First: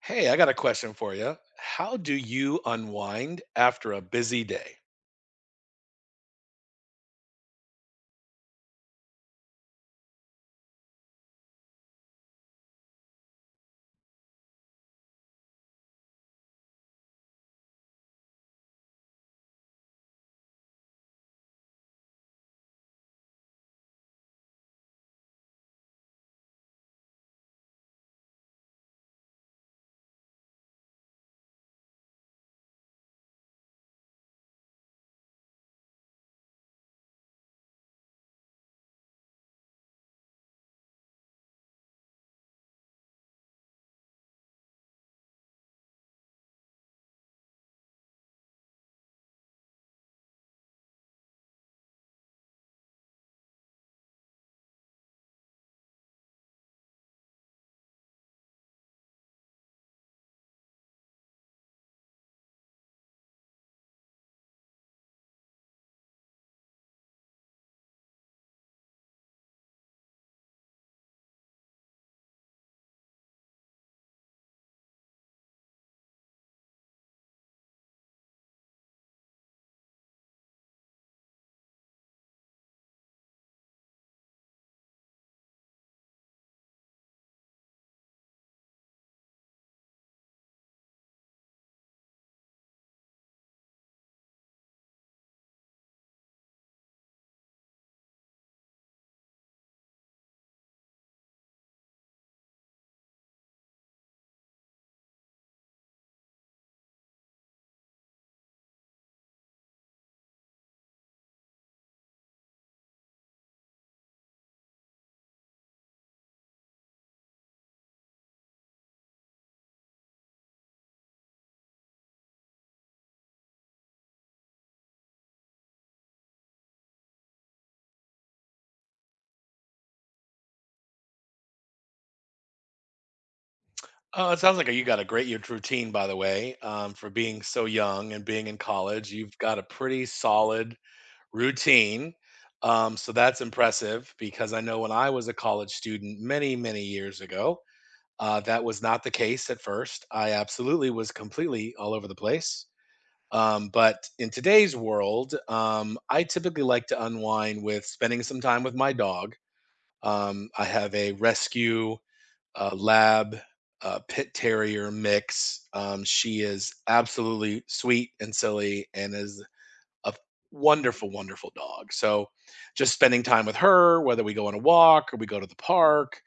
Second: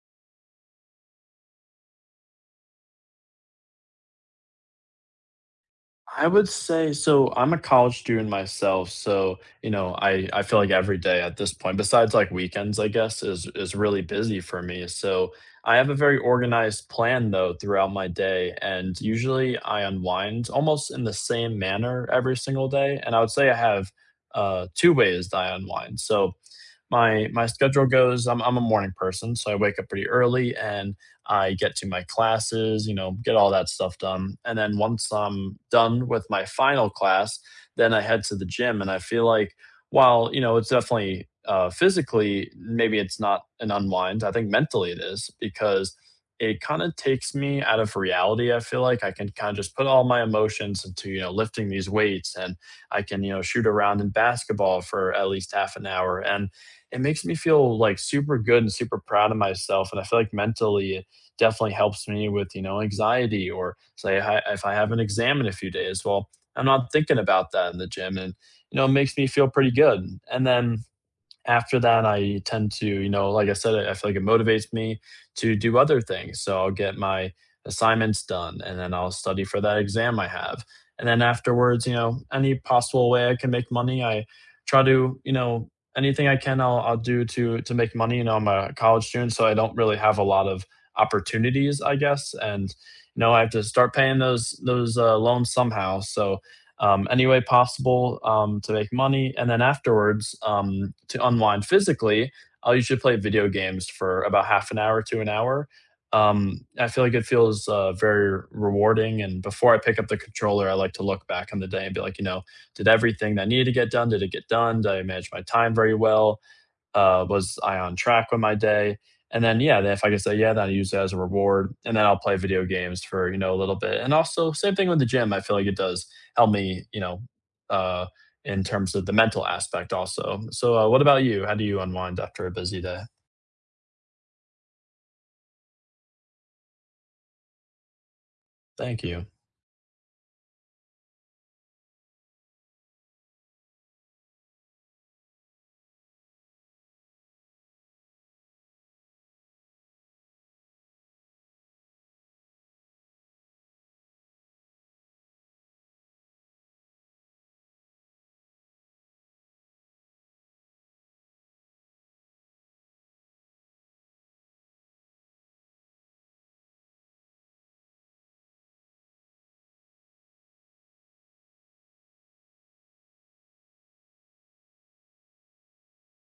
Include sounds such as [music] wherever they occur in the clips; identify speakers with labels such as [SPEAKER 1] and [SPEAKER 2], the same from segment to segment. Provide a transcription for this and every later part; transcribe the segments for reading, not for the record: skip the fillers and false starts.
[SPEAKER 1] Hey, I got a question for you. How do you unwind after a busy day?
[SPEAKER 2] I would say I'm a college student myself, so, you know, I feel like every day at this point, besides, like, weekends, I guess, is really busy for me, so I have a very organized plan, though, throughout my day, and usually I unwind almost in the same manner every single day, and I would say I have, 2 ways that I unwind. So my schedule goes, I'm a morning person, so I wake up pretty early and I get to my classes, you know, get all that stuff done. And then once I'm done with my final class, then I head to the gym. And I feel like while, you know, it's definitely physically, maybe it's not an unwind. I think mentally it is because it kind of takes me out of reality. I feel like I can kind of just put all my emotions into, you know, lifting these weights. And I can, you know, shoot around in basketball for at least half an hour. And it makes me feel like super good and super proud of myself. And I feel like mentally it definitely helps me with, you know, anxiety. Or say I, if I have an exam in a few days, well, I'm not thinking about that in the gym. And, you know, it makes me feel pretty good. And then after that I tend to, you know, like I said, I feel like it motivates me to do other things, so I'll get my assignments done, and then I'll study for that exam I have. And then afterwards, you know, any possible way I can make money, I try to, you know, anything I can I'll do to make money. You know, I'm a college student, so I don't really have a lot of opportunities, I guess. And you know, I have to start paying those loans somehow. So any way possible, to make money. And then afterwards, to unwind physically, I'll usually play video games for about half an hour to an hour. I feel like it feels very rewarding. And before I pick up the controller, I like to look back on the day and be like, you know, did everything that needed to get done? Did it get done? Did I manage my time very well? Was I on track with my day? And then, yeah, then if I can say, yeah, then I use it as a reward. And then I'll play video games for, you know, a little bit. And also, same thing with the gym. I feel like it does help me, you know, uh, in terms of the mental aspect also. So, what about you? How do you unwind after a busy day?
[SPEAKER 1] Oh, it sounds like you got a great your routine, by the way. For being so young and being in
[SPEAKER 2] Thank
[SPEAKER 1] college,
[SPEAKER 2] you.
[SPEAKER 1] you've got a pretty solid routine. So that's impressive because I know when I was a college student many, many years ago, that was not the case at first. I absolutely was completely all over the place. But in today's world, I typically like to unwind with spending some time with my dog. I have a rescue lab pit terrier mix. She is absolutely sweet and silly and is a wonderful, wonderful dog. So just spending time with her, whether we go on a walk or we go to the park,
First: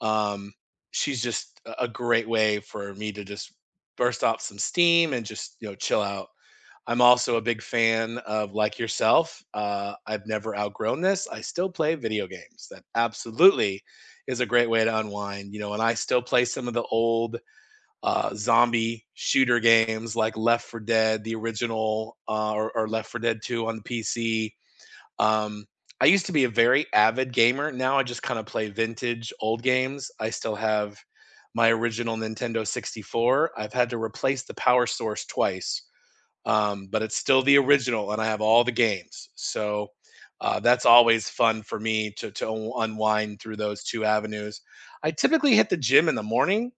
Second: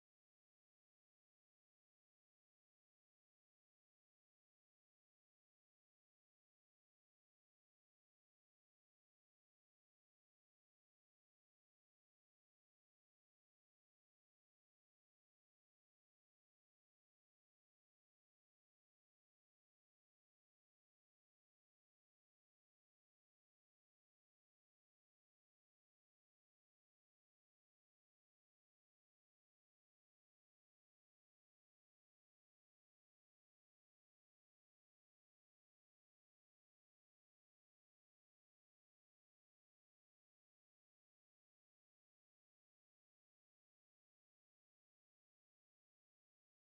[SPEAKER 1] um, she's just a great way for me to just burst off some steam and just chill out. I'm also a big fan of, like yourself, I've never outgrown this. I still play video games. That absolutely is a great way to unwind, you know, and I still play some of the old, zombie shooter games like Left 4 Dead, the original, or Left 4 Dead 2 on the PC. Um, I used to be a very avid gamer. Now I just kinda play vintage old games. I still have my original Nintendo 64. I've had to replace the power source twice, but it's still the original, and I have all the games. So that's always fun for me to unwind through those two avenues. I typically hit the gym in the morning,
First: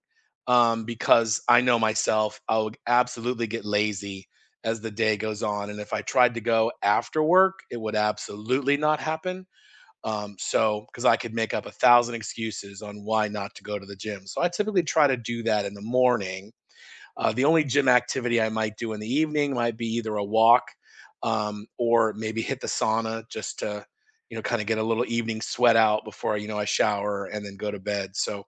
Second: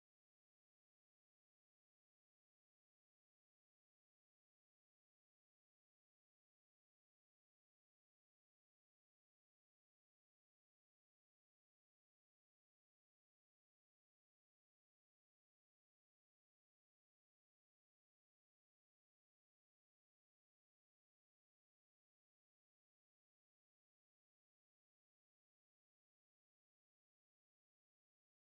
[SPEAKER 1] because I know myself. I will absolutely get lazy as the day goes on, and if I tried to go after work, it would absolutely not happen. So because I could make up a thousand excuses on why not to go to the gym. So I typically try to do that in the morning. The only gym activity I might do in the evening might be either a walk, or maybe hit the sauna just to, you know, kind of get a little evening sweat out before, you know, I shower and then go to bed. So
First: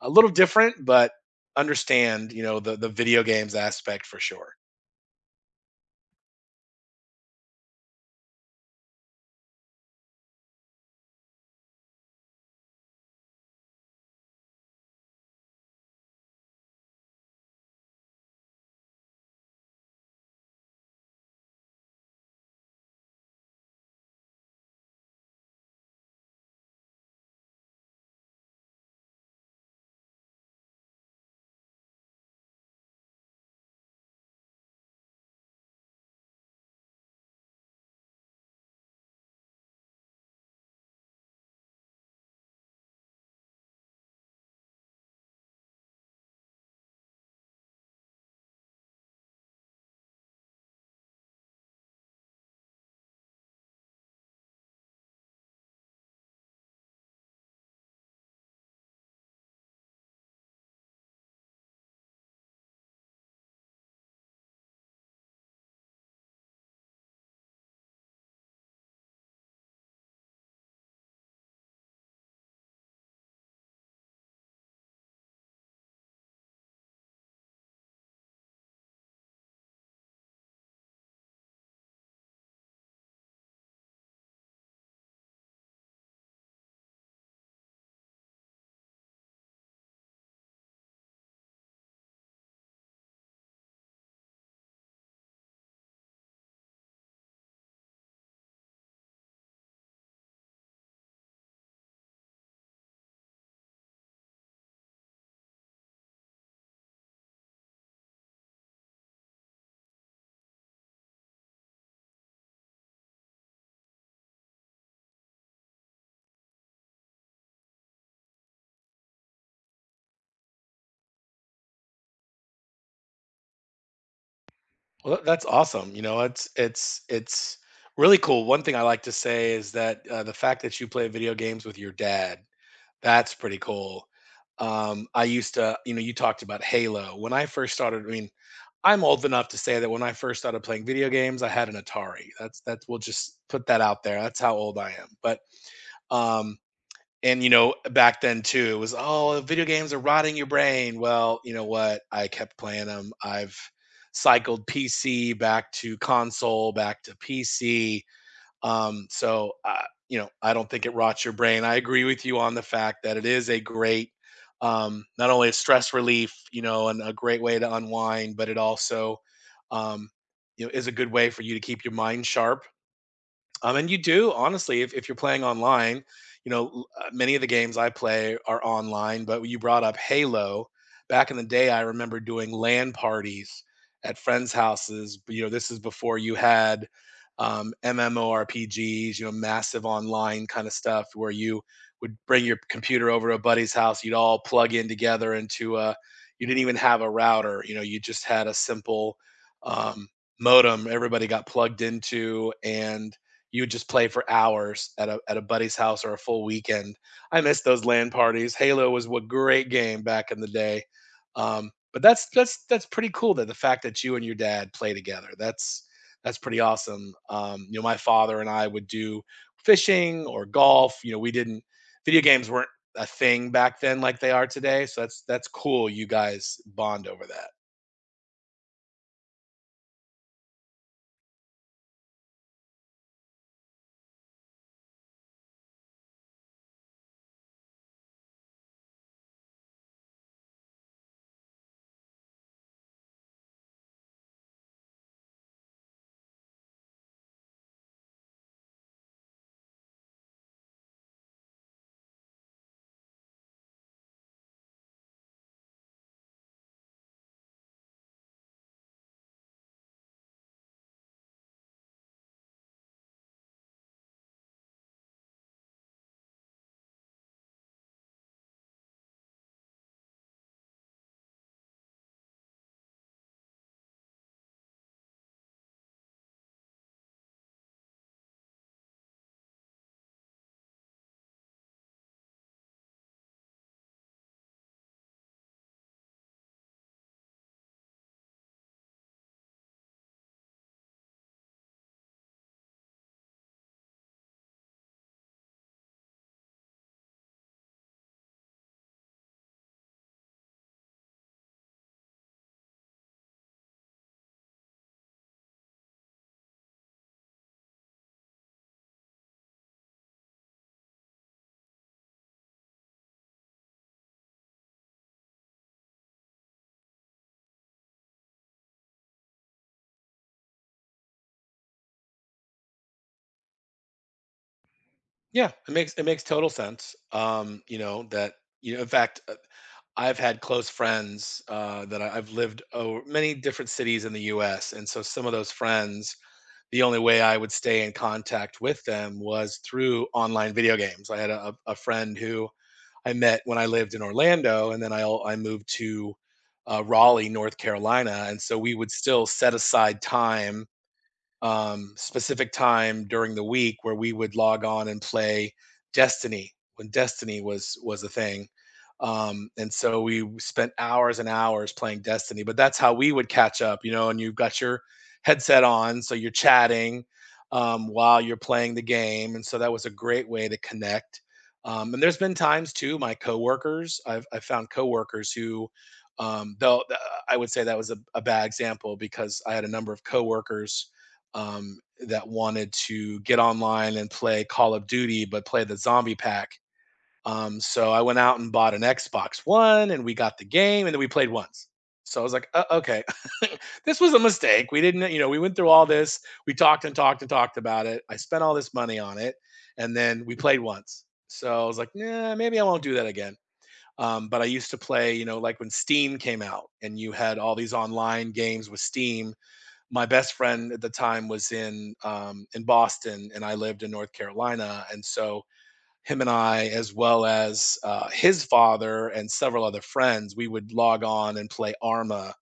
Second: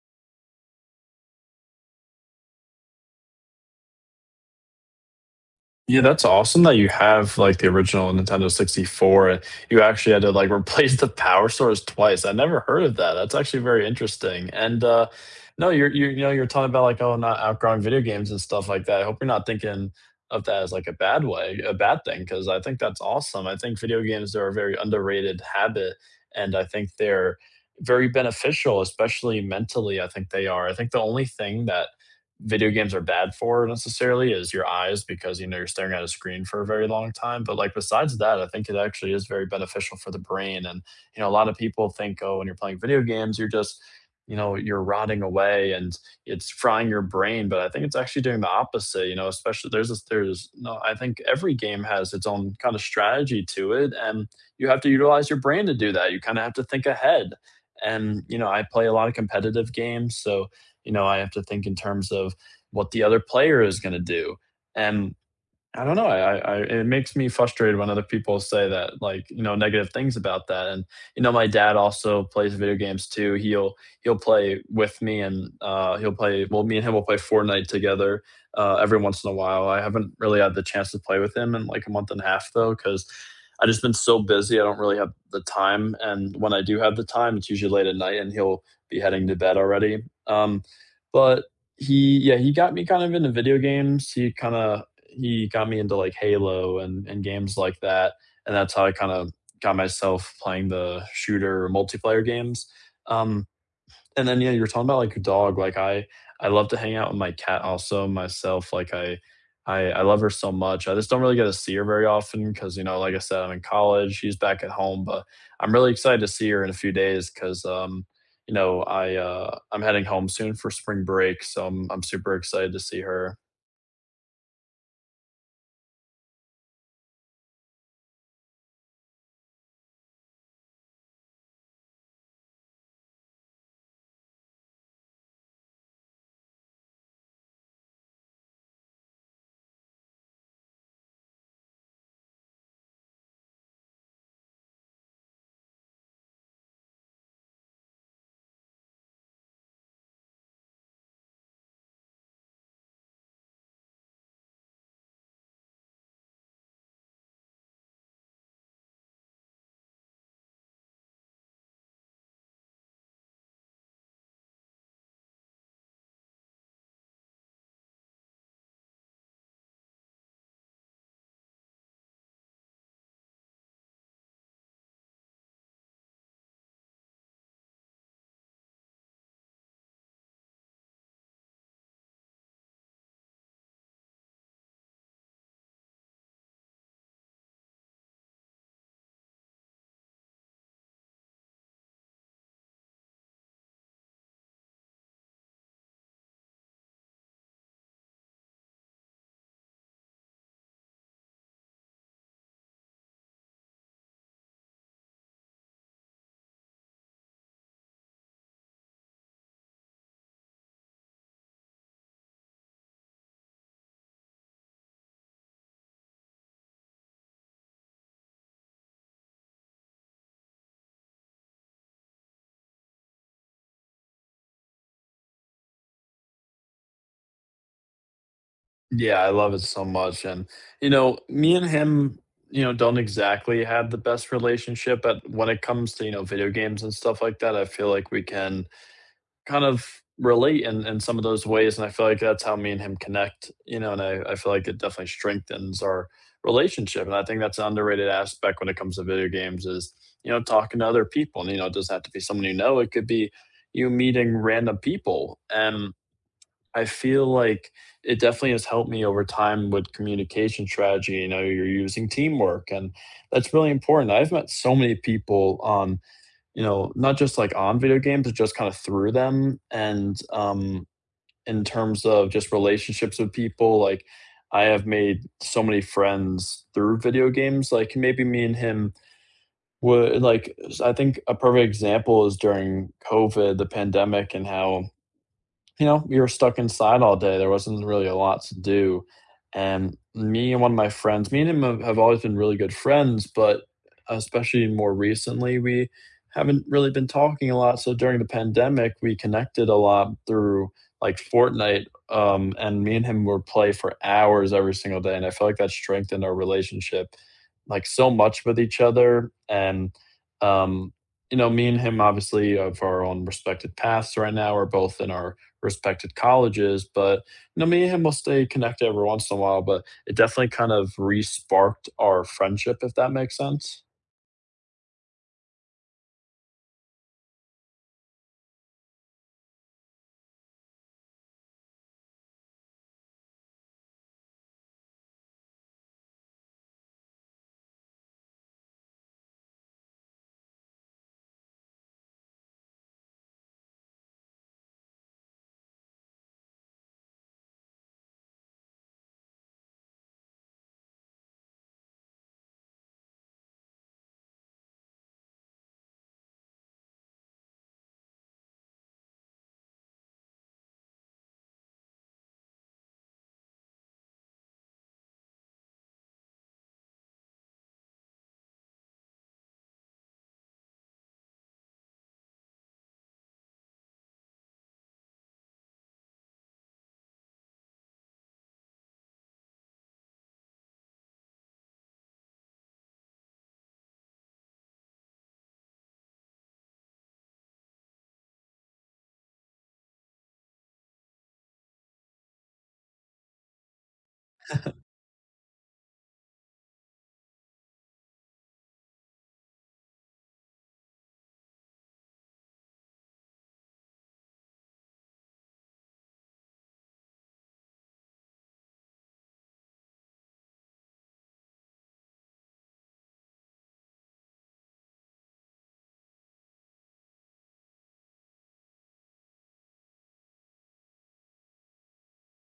[SPEAKER 1] a little different, but understand, you know, the video games aspect for sure.
[SPEAKER 2] Yeah, that's awesome that you have like the original Nintendo 64. You actually had to like [laughs] replace the power source twice. I never heard of that. That's actually very interesting. And no, you're you know, you're talking about like, oh, not outgrowing video games and stuff like that. I hope you're not thinking of that as like a bad way, a bad thing, because I think that's awesome. I think video games are a very underrated habit, and I think they're very beneficial, especially mentally. I think they are. I think the only thing that video games are bad for necessarily is your eyes, because you know, you're staring at a screen for a very long time. But like, besides that, I think it actually is very beneficial for the brain. And you know, a lot of people think, oh, when you're playing video games, you're just, you know, you're rotting away and it's frying your brain, but I think it's actually doing the opposite. You know, especially there's this, there's no, I think every game has its own kind of strategy to it, and you have to utilize your brain to do that. You kind of have to think ahead. And you know, I play a lot of competitive games, so you know, I have to think in terms of what the other player is going to do. And I don't know. It makes me frustrated when other people say that, like, you know, negative things about that. And you know, my dad also plays video games too. He'll play with me, and he'll play. Well, me and him will play Fortnite together every once in a while. I haven't really had the chance to play with him in like a month and a half though, because I just been so busy. I don't really have the time, and when I do have the time, it's usually late at night, and he'll be heading to bed already. But he, yeah, he got me kind of into video games. He kind of He got me into like Halo, and games like that. And that's how I kind of got myself playing the shooter multiplayer games. Um, and then yeah, you were talking about like your dog. I love to hang out with my cat also myself. I love her so much. I just don't really get to see her very often because, you know, like I said, I'm in college. She's back at home. But I'm really excited to see her in a few days because, you know, I'm heading home soon for spring break, so I'm super excited to see her.
[SPEAKER 1] Well, that's awesome. You know, it's really cool. One thing I like to say is that the fact that you play video games with your dad, that's pretty cool. I used to, you know, you talked about Halo. When I first started, I mean, I'm old enough to say that when I first started playing video games, I had an Atari. That's we'll just put that out there. That's how old I am. But um and you know back then too it was, oh, video games are rotting your brain. Well, you know what? I kept playing them. I've cycled PC back to console, back to PC. Um, so, uh, you know, I don't think it rots your brain. I agree with you on the fact that it is a great, not only a stress relief, you know, and a great way to unwind, but it also, um, you know, is a good way for you to keep your mind sharp, and you do honestly, if you're playing online, you know many of the games I play are online. But you brought up Halo. Back in the day, I remember doing LAN parties at friends' houses. You know, this is before you had, MMORPGs. You know, massive online kind of stuff where you would bring your computer over to a buddy's house. You'd all plug in together into a. You didn't even have a router. You know, you just had a simple, um, modem everybody got plugged into, and you would just play for hours at a buddy's house or a full weekend. I miss those LAN parties. Halo was a great game back in the day. But that's pretty cool that the fact that you and your dad play together. That's pretty awesome. You know, my father and I would do fishing or golf. You know, we didn't video games weren't a thing back then like they are today. So that's cool you guys bond over that.
[SPEAKER 2] Yeah, I love it so much. And, you know, me and him, you know, don't exactly have the best relationship, but when it comes to, you know, video games and stuff like that, I feel like we can kind of relate in some of those ways, and I feel like that's how me and him connect, you know. And I feel like it definitely strengthens our relationship. And I think that's an underrated aspect when it comes to video games is, you know, talking to other people. And, you know, it doesn't have to be someone you know, it could be you meeting random people. And I feel like it definitely has helped me over time with communication strategy. You know, you're using teamwork, and that's really important. I've met so many people on, you know, not just like on video games, but just kind of through them. And in terms of just relationships with people, like I have made so many friends through video games. Like maybe me and him would I think a perfect example is during COVID, the pandemic, and how, you know, we were stuck inside all day. There wasn't really a lot to do. And me and one of my friends, me and him have always been really good friends, but especially more recently, we haven't really been talking a lot. So during the pandemic, we connected a lot through like Fortnite. And me and him would play for hours every single day. And I feel like that strengthened our relationship like so much with each other. And, um, you know, me and him obviously of our own respected paths right now, we're both in our respected colleges. But you know, me and him will stay connected every once in a while. But it definitely kind of re-sparked our friendship, if that makes sense.
[SPEAKER 1] Yeah, it makes total sense. You know that you know. In fact, I've had close friends that I've lived over many different cities in the U.S., and so some of those friends, the only way I would stay in contact with them was through online video games. I had a friend who I met when I lived in Orlando, and then I moved to Raleigh, North Carolina, and so we would still set aside time, specific time during the week where we would log on and play Destiny when Destiny was a thing. And so we spent hours and hours playing Destiny, but that's how we would catch up, you know. And you've got your headset on, so you're chatting, while you're playing the game, and so that was a great way to connect. And there's been times too, my coworkers, I found coworkers who, um, though th- I would say that was a bad example because I had a number of coworkers, um, that wanted to get online and play Call of Duty, but play the zombie pack. So I went out and bought an Xbox One, and we got the game, and then we played once. So I was like, okay, [laughs] this was a mistake. We didn't, you know, we went through all this. We talked and talked and talked about it. I spent all this money on it, and then we played once. So I was like, nah, maybe I won't do that again. But I used to play, you know, like when Steam came out, and you had all these online games with Steam my best friend at the time was in Boston, and I lived in North Carolina, and so him and I, as well as his father and several other friends, we would log on and play Arma.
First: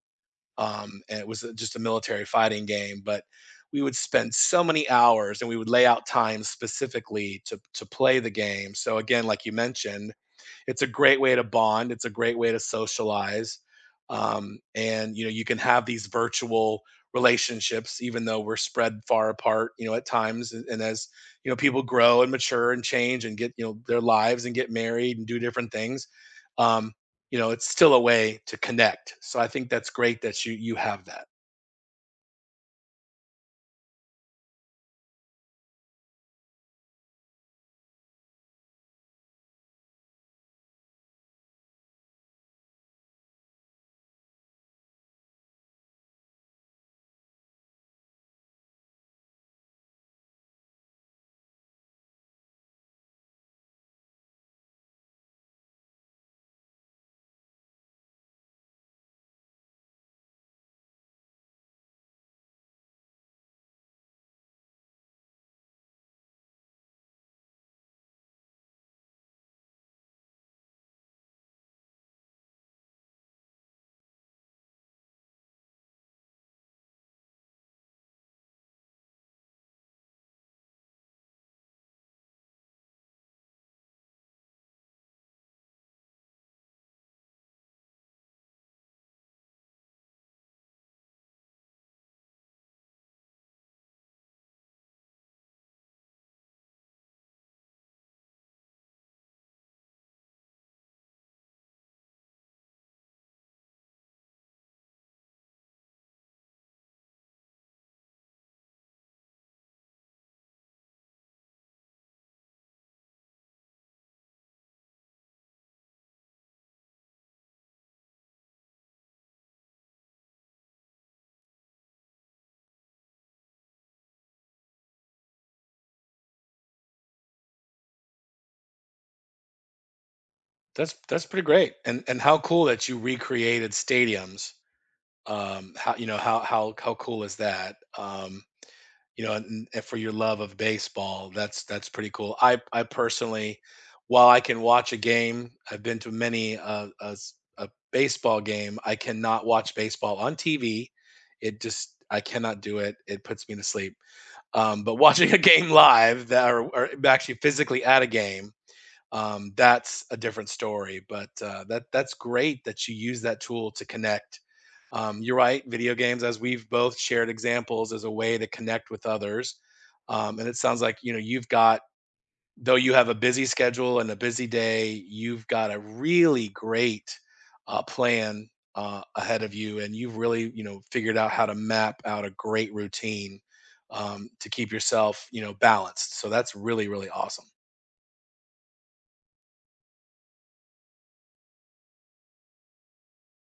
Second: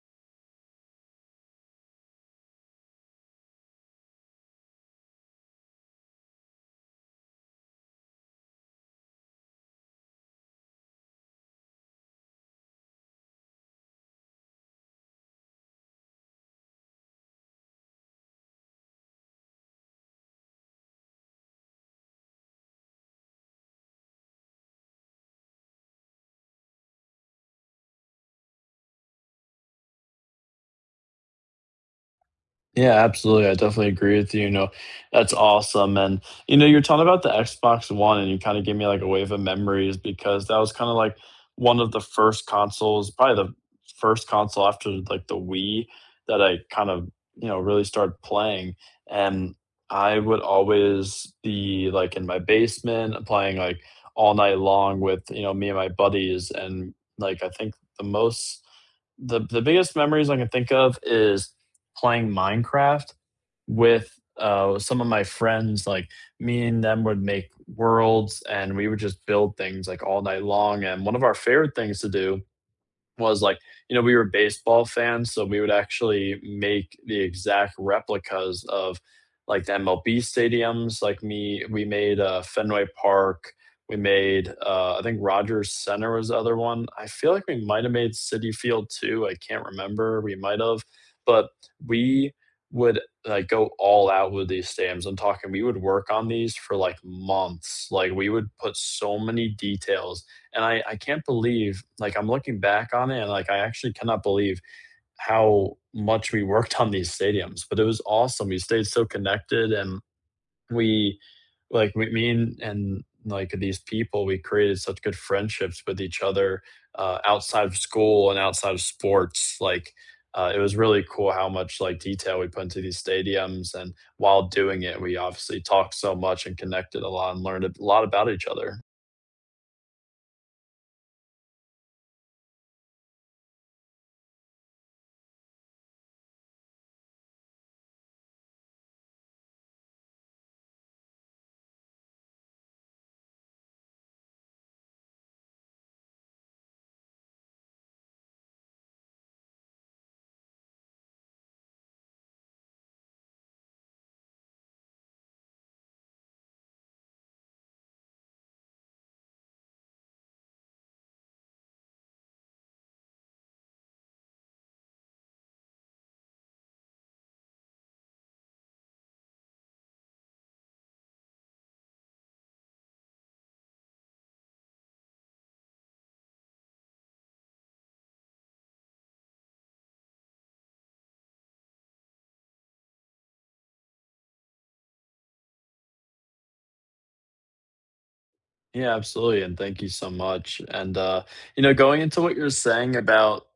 [SPEAKER 1] And it was just a military fighting game, but we would spend so many hours, and we would lay out times specifically to play the game. So again, like you mentioned, it's a great way to bond. It's a great way to socialize. And you know, you can have these virtual relationships, even though we're spread far apart, you know, at times. And as you know, people grow and mature and change and get, you know, their lives and get married and do different things. Um, you know, it's still a way to connect. So I think that's great that you have that.
[SPEAKER 2] Yeah, absolutely. I definitely agree with you, you know, that's awesome. And, you know, you're talking about the Xbox One, and you kinda gave me, like, a wave of memories because that was kinda, like, one of the first consoles, probably the first console after, like, the Wii, that I kind of, you know, really started playing. And I would always be, like, in my basement playing, like, all night long with, you know, me and my buddies. And, like, I think the biggest memories I can think of is playing Minecraft with some of my friends. Like me and them would make worlds, and we would just build things like all night long. And one of our favorite things to do was like, you know, we were baseball fans, so we would actually make the exact replicas of like the MLB stadiums. Like me, we made Fenway Park. We made, I think Rogers Center was the other one. I feel like we might have made City Field too. I can't remember. We might have, but we would like go all out with these stadiums. I'm talking, we would work on these for like months. Like we would put so many details. And I can't believe, like, I'm looking back on it, and, like, I actually cannot believe how much we worked on these stadiums. But it was awesome. We stayed so connected, and we like, we me and, like, these people, we created such good friendships with each other, outside of school and outside of sports. Like, it was really cool how much, like, detail we put into these stadiums. And while doing it, we obviously talked so much and connected a lot and learned a lot about each other.
[SPEAKER 1] That's pretty great. And how cool that you recreated stadiums. How you know how cool is that? You know, and for your love of baseball, that's pretty cool. I personally, while I can watch a game, I've been to many a baseball game. I cannot watch baseball on TV. It just I cannot do it. It puts me to sleep. But [laughs] watching a game live, that or actually physically at a game, that's a different story. But that that's great that you use that tool to connect. You're right. Video games, as we've both shared examples, is a way to connect with others. And it sounds like you know you've got, though you have a busy schedule and a busy day, you've got a really great plan ahead of you, and you've really you know figured out how to map out a great routine, to keep yourself you know balanced. So that's really really awesome.
[SPEAKER 2] Yeah, absolutely, and thank you so much. And, you know, going into what you're saying about,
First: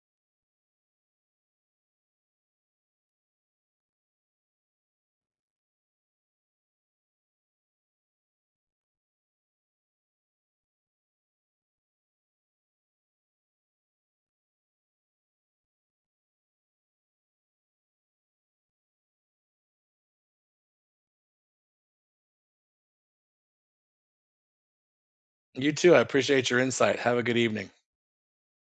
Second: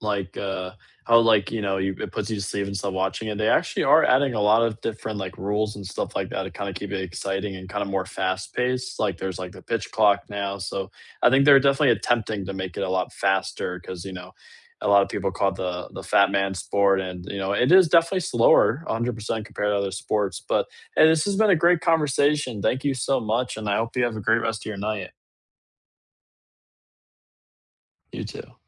[SPEAKER 2] like, how, like, you know, you, it puts you to sleep and stuff watching it, they actually are adding a lot of different, like, rules and stuff like that to kinda keep it exciting and kinda more fast-paced. Like, there's, like, the pitch clock now, so I think they're definitely attempting to make it a lot faster because, you know, a lot of people call it the fat man sport. And, you know, it is definitely slower 100% compared to other sports. But hey, this has been a great conversation. Thank you so much, and I hope you have a great rest of your night.
[SPEAKER 1] You too. I appreciate your insight. Have a good evening.
[SPEAKER 2] You too.